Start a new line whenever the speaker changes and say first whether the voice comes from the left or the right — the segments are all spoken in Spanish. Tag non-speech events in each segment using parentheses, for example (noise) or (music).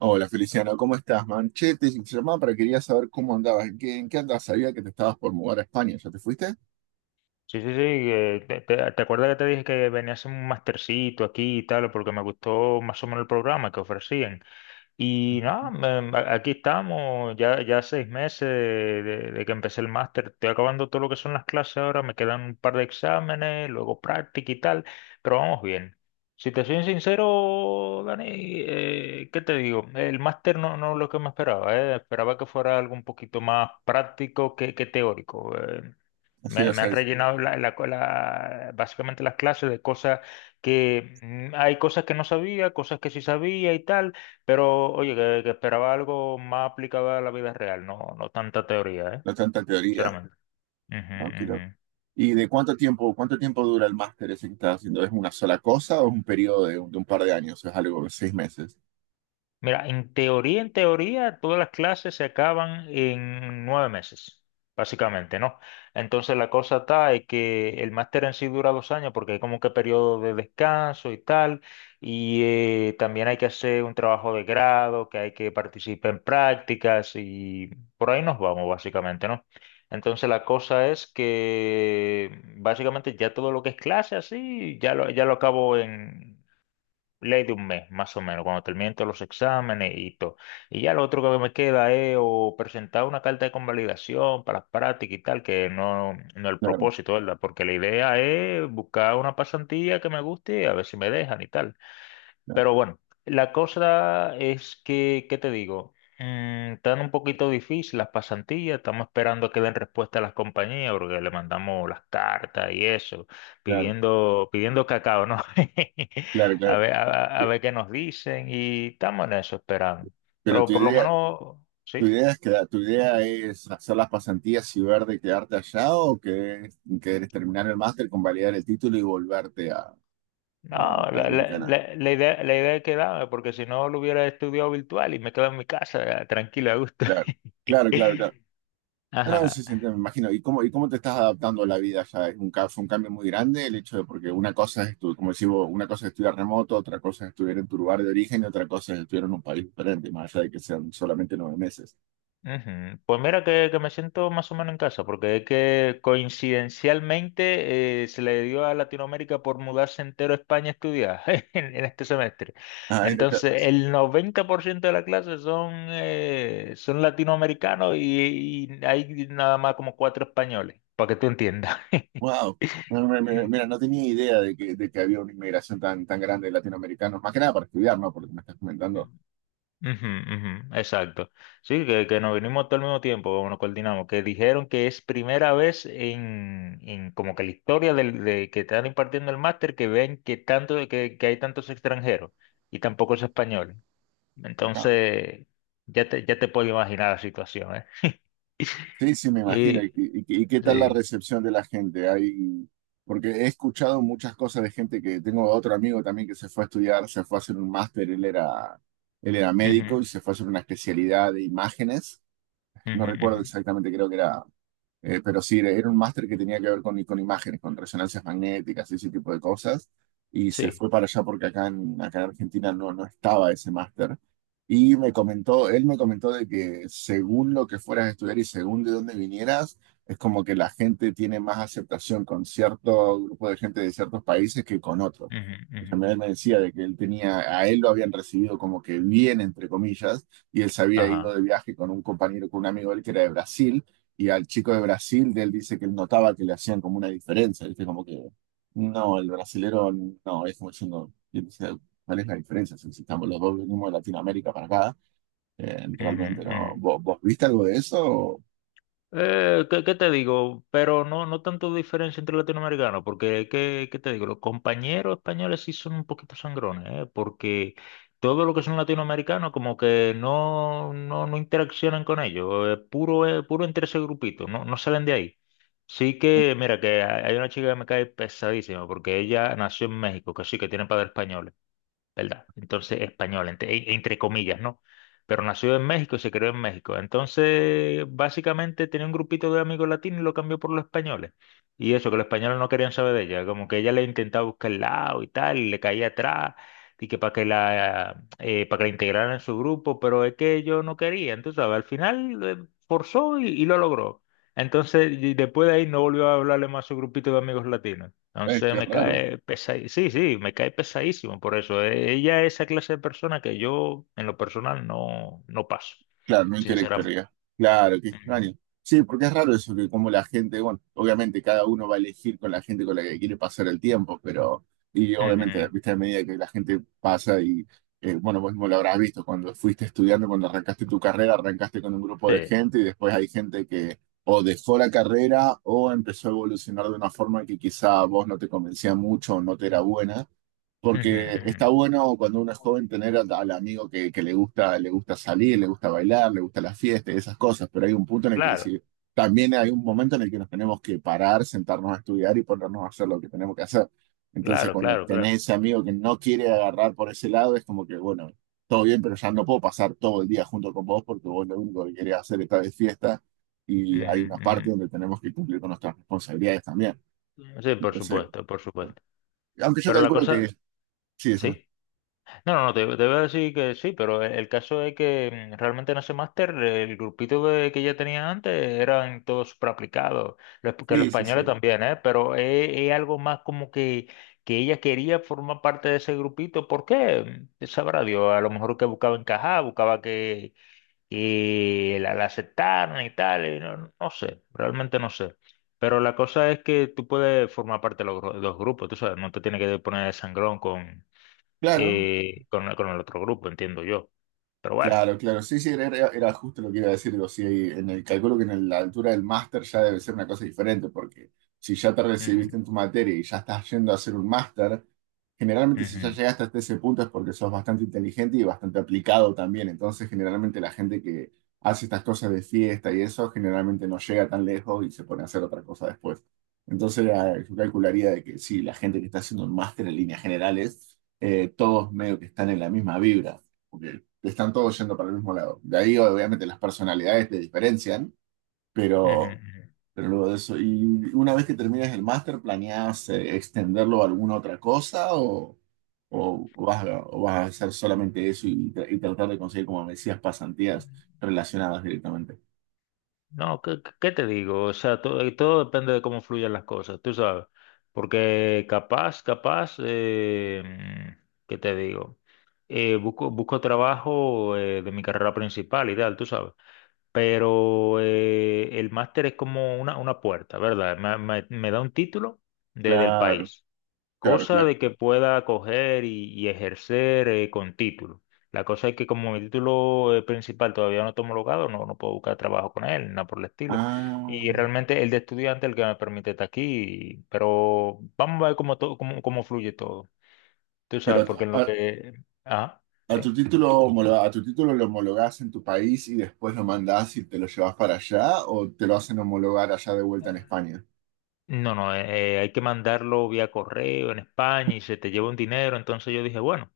right: Hola Feliciano, ¿cómo estás, man? Che, te llamaba para quería saber cómo andabas, ¿en qué andabas? Sabía que te estabas por mudar a España, ¿ya te fuiste?
left: Sí, sí, sí. ¿Te acuerdas que te dije que venía a hacer un mastercito aquí y tal? Porque me gustó más o menos el programa que ofrecían. Y nada, aquí estamos, ya 6 meses de que empecé el máster. Estoy acabando todo lo que son las clases ahora, me quedan un par de exámenes, luego práctica y tal, pero vamos bien. Si te soy sincero, Dani, ¿qué te digo? El máster no es lo que me esperaba. Esperaba que fuera algo un poquito más práctico que teórico.
right: Así,
left: Me,
right: o
left: me
right: sea,
left: han rellenado básicamente las clases de cosas que hay cosas que no sabía, cosas que sí sabía y tal, pero oye, que esperaba algo más aplicado a la vida real, no tanta teoría, ¿eh?
right: no tanta teoría.
left: Sinceramente. Ujú,
right: Ah, qué
left: ujú.
right: ¿Y de cuánto tiempo dura el máster ese que estás haciendo? ¿Es una sola cosa o es un periodo de un par de años? ¿Es algo de seis meses?
left: Mira, en teoría, todas las clases se acaban en 9 meses, básicamente, ¿no? Entonces la cosa está es que el máster en sí dura 2 años porque hay como que periodo de descanso y tal, y también hay que hacer un trabajo de grado, que hay que participar en prácticas y por ahí nos vamos, básicamente, ¿no? Entonces la cosa es que básicamente ya todo lo que es clase así, ya lo acabo en ley de un mes, más o menos, cuando terminen todos los exámenes y todo. Y ya lo otro que me queda es o presentar una carta de convalidación para las prácticas y tal, que no es el
right: Claro,
left: propósito, ¿verdad? Porque la idea es buscar una pasantía que me guste y a ver si me dejan y tal.
right: claro,
left: Pero bueno, la cosa es ¿qué te digo? Están un poquito difícil las pasantías, estamos esperando a que den respuesta a las compañías porque le mandamos las cartas y eso,
right: claro,
left: pidiendo, pidiendo cacao, ¿no? (laughs)
right: claro,
left: A
right: claro.
left: ver, a, a
right: Pe-
left: ver qué nos dicen y estamos en eso esperando.
right: Pero
left: Pero por lo menos,
right: tu
left: sí.
right: idea es tu idea es hacer las pasantías y ver de quedarte allá o que querés terminar el máster, convalidar el título y volverte
left: No,
right: a
left: la, la,
right: Dominicana.
left: la, la idea, la idea es quedarme, porque si no lo hubiera estudiado virtual y me quedo en mi casa tranquilo, a gusto.
right: Claro, claro, claro, claro.
left: (laughs)
right: No, no, sí,
left: Ajá.
right: sí, me imagino. Y cómo te estás adaptando a la vida ya? Es un, fue un cambio muy grande el hecho de, porque una cosa es, como decimos, una cosa es estudiar remoto, otra cosa es estudiar en tu lugar de origen y otra cosa es estudiar en un país diferente, más allá de que sean solamente 9 meses.
left: Ujú. Pues mira que me siento más o menos en casa, porque es que coincidencialmente se le dio a Latinoamérica por mudarse entero a España a estudiar (laughs) en este semestre.
right: Ay, no,
left: Entonces, el 90% de la clase son latinoamericanos y hay nada más como cuatro españoles, para que tú entiendas.
right: wow. No, no, Mira, no tenía idea de que había una inmigración tan, tan grande de latinoamericanos, más que nada para estudiar, ¿no? Porque me estás comentando.
left: (laughs) Ujú, ujú, exacto. Sí, que nos vinimos todo al mismo tiempo, como nos coordinamos, que dijeron que es primera vez en como que la historia de que están impartiendo el máster que ven que tanto que hay tantos extranjeros y tampoco es español.
right: No.
left: Entonces, ya te puedo imaginar la situación, ¿eh?
right: Sí,
left: (laughs)
right: sí, me imagino.
left: Y,
right: ¿Y, y qué tal la
left: sí.
right: recepción de la gente? Hay, porque he escuchado muchas cosas de gente que tengo otro amigo también que se fue a estudiar, se fue a hacer un máster, él era médico
left: Ujú,
right: y se fue a hacer una especialidad de imágenes. No
left: ujú,
right: recuerdo
left: ujú,
right: exactamente, creo que era pero sí, era un máster que tenía que ver con imágenes, con resonancias magnéticas y ese tipo de cosas. Y se
left: sí.
right: fue para allá porque acá en, acá en Argentina no, no estaba ese máster. Y me comentó, él me comentó de que según lo que fueras a estudiar y según de dónde vinieras, es como que la gente tiene más aceptación con cierto grupo de gente de ciertos países que con otros.
left: Ujú,
right: Y
left: ujú,
right: también él me decía de que él tenía, a él lo habían recibido como que bien, entre comillas, y él se había
left: ajá.
right: ido de viaje con un compañero, con un amigo de él que era de Brasil y al chico de Brasil, de él dice que él notaba que le hacían como una diferencia, ¿viste? Como que, no, el brasilero, no, es como diciendo, y él decía, ¿cuál es la diferencia? Si estamos los dos venimos de Latinoamérica para acá,
left: Ujú,
right: realmente no.
left: ujú.
right: ¿Vos, vos viste algo de eso?
left: ¿Qué te digo? Pero no tanto diferencia entre latinoamericanos, porque ¿qué te digo? Los compañeros españoles sí son un poquito sangrones, ¿eh? Porque todo lo que son latinoamericanos como que no interaccionan con ellos, puro entre ese grupito, no salen de ahí. Sí que, mira, que hay una chica que me cae pesadísima, porque ella nació en México, que sí, que tiene padres españoles. ¿Verdad? Entonces, español, entre comillas, ¿no? Pero nació en México y se creó en México. Entonces, básicamente tenía un grupito de amigos latinos y lo cambió por los españoles. Y eso, que los españoles no querían saber de ella, como que ella le intentaba buscar el lado y tal, y le caía atrás, y que para que la integraran en su grupo, pero es que ellos no querían, tú sabes, al final forzó y lo logró. Entonces, y después de ahí no volvió a hablarle más a su grupito de amigos latinos. Entonces
right: Qué
left: me
right: raro.
left: cae pesadísimo. Sí, sí, me cae pesadísimo por eso. Ella es esa clase de persona que yo en lo personal no paso,
right: Claro, no
left: sinceramente.
right: interactuaría. Claro, qué
left: Ujú,
right: extraño. Sí, porque es raro eso, que como la gente, bueno, obviamente cada uno va a elegir con la gente con la que quiere pasar el tiempo, pero, y obviamente,
left: ujú,
right: viste, a medida que la gente pasa y, bueno, vos mismo lo habrás visto, cuando fuiste estudiando, cuando arrancaste tu carrera, arrancaste con un grupo de
left: sí.
right: gente y después hay gente que o dejó la carrera o empezó a evolucionar de una forma que quizá a vos no te convencía mucho o no te era buena.
left: Ujú,
right: Porque está
left: ujú.
right: bueno cuando uno es joven tener al amigo que le gusta salir, le gusta bailar, le gusta la fiesta y esas cosas, pero hay un punto en el que
left: Claro,
right: decir, también hay un momento en el que nos tenemos que parar, sentarnos a estudiar y ponernos a hacer lo que tenemos que hacer. Entonces,
left: claro,
right: cuando
left: claro, claro.
right: tenés ese amigo que no quiere agarrar por ese lado, es como que, bueno, todo bien, pero ya no puedo pasar todo el día junto con vos porque vos lo único que querés hacer es de fiesta y hay una parte
left: Ujú,
right: donde tenemos que cumplir con nuestras responsabilidades también.
left: ujú. Sí, por
right: Entonces,
left: supuesto, por supuesto.
right: aunque yo
left: Pero la
right: calculo que
left: cosa,
right: sí, eso.
left: sí. No, no, no, te voy a decir que sí, pero el caso es que realmente en ese máster el grupito que ya tenía antes eran todos súper aplicados, que los
right: Sí, sí,
left: españoles
right: sí.
left: también, ¿eh? Pero es algo más como que ella quería formar parte de ese grupito, ¿por qué? Sabrá Dios, a lo mejor que buscaba encajar, buscaba que la aceptaran y tal, y no sé, realmente no sé. Pero la cosa es que tú puedes formar parte de los grupos, tú sabes, no te tienes que poner de sangrón con
right: Claro,
left: con el otro grupo, entiendo yo. Pero bueno.
right: claro, claro. Sí, sí, era justo lo que iba a decir. Digo, sí, en el cálculo que en la altura del máster ya debe ser una cosa diferente, porque si ya te
left: Ujú,
right: recibiste en tu materia y ya estás yendo a hacer un máster, generalmente si ya
left: ujú,
right: llegaste hasta ese punto es porque sos bastante inteligente y bastante aplicado también. Entonces, generalmente la gente que hace estas cosas de fiesta y eso, generalmente no llega tan lejos y se pone a hacer otra cosa después. Entonces, yo calcularía de que sí, la gente que está haciendo un máster en líneas generales, todos medio que están en la misma vibra están todos yendo para el mismo lado. De ahí, obviamente, las personalidades te diferencian,
left: ujú,
right: pero,
left: ujú.
right: pero luego de eso. ¿Y una vez que termines el máster, planeas extenderlo a alguna otra cosa o vas a hacer solamente eso y, y tratar de conseguir, como me decías, pasantías relacionadas directamente?
left: No, ¿qué te digo? O sea, todo depende de cómo fluyan las cosas, tú sabes. Porque capaz, ¿qué te digo? Busco trabajo de mi carrera principal y tal, tú sabes. Pero el máster es como una puerta, ¿verdad? Me da un título del
right: Claro,
left: país.
right: claro,
left: Cosa
right: claro.
left: de que pueda coger y ejercer con título. La cosa es que como mi título principal todavía no está homologado, no puedo buscar trabajo con él, nada por el estilo. Y
right: Ah,
left: realmente el de estudiante es el que me permite estar aquí, pero vamos a ver cómo fluye todo. Tú
right: pero
left: sabes, porque en
right: a,
left: lo que… Ah,
right: a tu
left: sí.
right: título a tu título lo homologás en tu país y después lo mandás y te lo llevas para allá o te lo hacen homologar allá de vuelta en España.
left: No, no, hay que mandarlo vía correo en España y se te lleva un dinero. Entonces yo dije, bueno,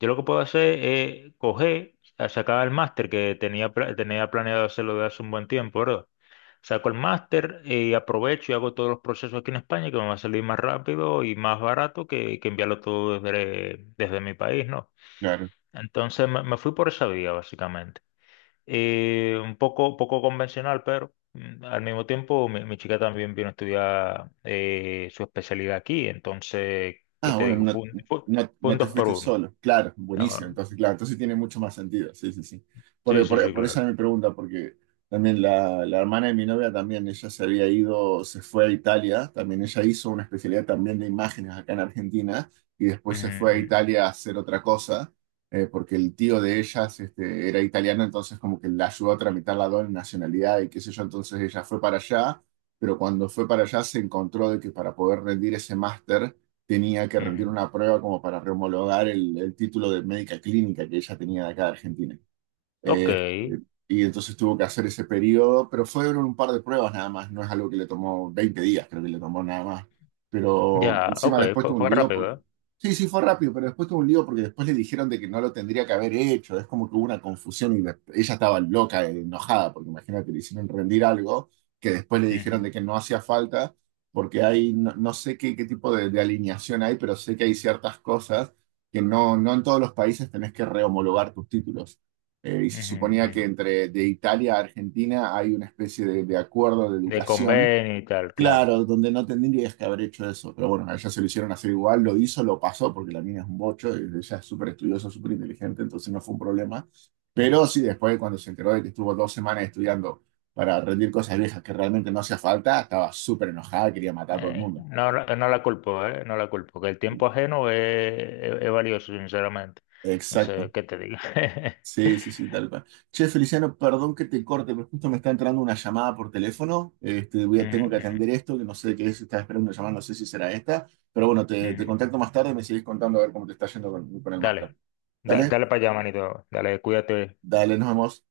left: yo lo que puedo hacer es coger, a sacar el máster que tenía, tenía planeado hacerlo de hace un buen tiempo, ¿verdad? Saco el máster y aprovecho y hago todos los procesos aquí en España que me va a salir más rápido y más barato que enviarlo todo desde, desde mi país, ¿no?
right: Claro.
left: Entonces me fui por esa vía, básicamente. Un poco convencional, pero al mismo tiempo mi chica también vino a estudiar su especialidad aquí, entonces, ¿qué
right: Ah,
left: te
right: bueno,
left: digo?
right: no,
left: Fue un, fue,
right: no,
left: fue
right: no
left: un
right: te
left: dos por
right: fuiste
left: uno.
right: solo. Claro, buenísimo.
left: Ah,
right: Entonces, claro, entonces sí tiene mucho más sentido. Sí, sí, sí.
left: sí, sí, sí,
right: Por esa
left: claro.
right: era mi pregunta, porque también la hermana de mi novia también, ella se había ido, se fue a Italia, también ella hizo una especialidad también de imágenes acá en Argentina y después se fue a
left: Ujú,
right: Italia a hacer otra cosa, porque el tío de ellas este, era italiano, entonces como que la ayudó a tramitar la doble nacionalidad y qué sé yo, entonces ella fue para allá, pero cuando fue para allá se encontró de que para poder rendir ese máster, tenía que
left: ujú,
right: rendir
left: ujú.
right: una prueba como para rehomologar el título de médica clínica que ella tenía de acá de Argentina.
left: Ok,
right: Eh, y entonces tuvo que hacer ese periodo, pero fueron un par de pruebas nada más, no es algo que le tomó 20 días, creo que le tomó nada más. Pero
left: ya, ok,
right: encima después
left: fue,
right: tuvo un
left: fue
right: lío
left: rápido,
right: porque...
left: ¿eh?
right: Sí, sí, fue rápido, pero después tuvo un lío porque después le dijeron de que no lo tendría que haber hecho, es como que hubo una confusión y ella estaba loca, enojada, porque imagínate, le hicieron rendir algo que después le dijeron de que no hacía falta, porque hay, no, no sé qué, qué tipo de alineación hay, pero sé que hay ciertas cosas que no, no en todos los países tenés que rehomologar tus títulos. Y
left: Ujú,
right: se
left: ujú,
right: suponía que
left: ujú.
right: entre de Italia a Argentina hay una especie de acuerdo de
left: De
right: educación.
left: convenio y tal, claro.
right: Claro, donde no tendrías que haber hecho eso, pero bueno, a ella se lo hicieron hacer igual, lo hizo, lo pasó, porque la mina es un bocho, y ella es súper estudiosa, súper inteligente, entonces no fue un problema. Pero sí, después cuando se enteró de que estuvo dos semanas estudiando para rendir cosas viejas que realmente no hacía falta, estaba súper enojada, quería matar a todo el
left: Eh,
right: mundo.
left: no, no no la culpo, ¿eh? No la culpo, que el tiempo ajeno es valioso, sinceramente. No sé
right: Exacto.
left: qué te digo.
right: Sí, sí,
left: (laughs)
right: sí, tal cual. Che, Feliciano, perdón que te corte, pero justo me está entrando una llamada por teléfono. Este, voy
left: Ujú,
right: a, tengo que
left: ujú,
right: atender esto, que no sé de qué es, estaba esperando una llamada, no sé si será esta. Pero bueno, te
left: ujú.
right: contacto más tarde, me sigues contando a ver cómo te está yendo con el máster.
left: Dale,
right: Dale,
left: dale para allá, manito. Dale, cuídate.
right: dale, nos vemos.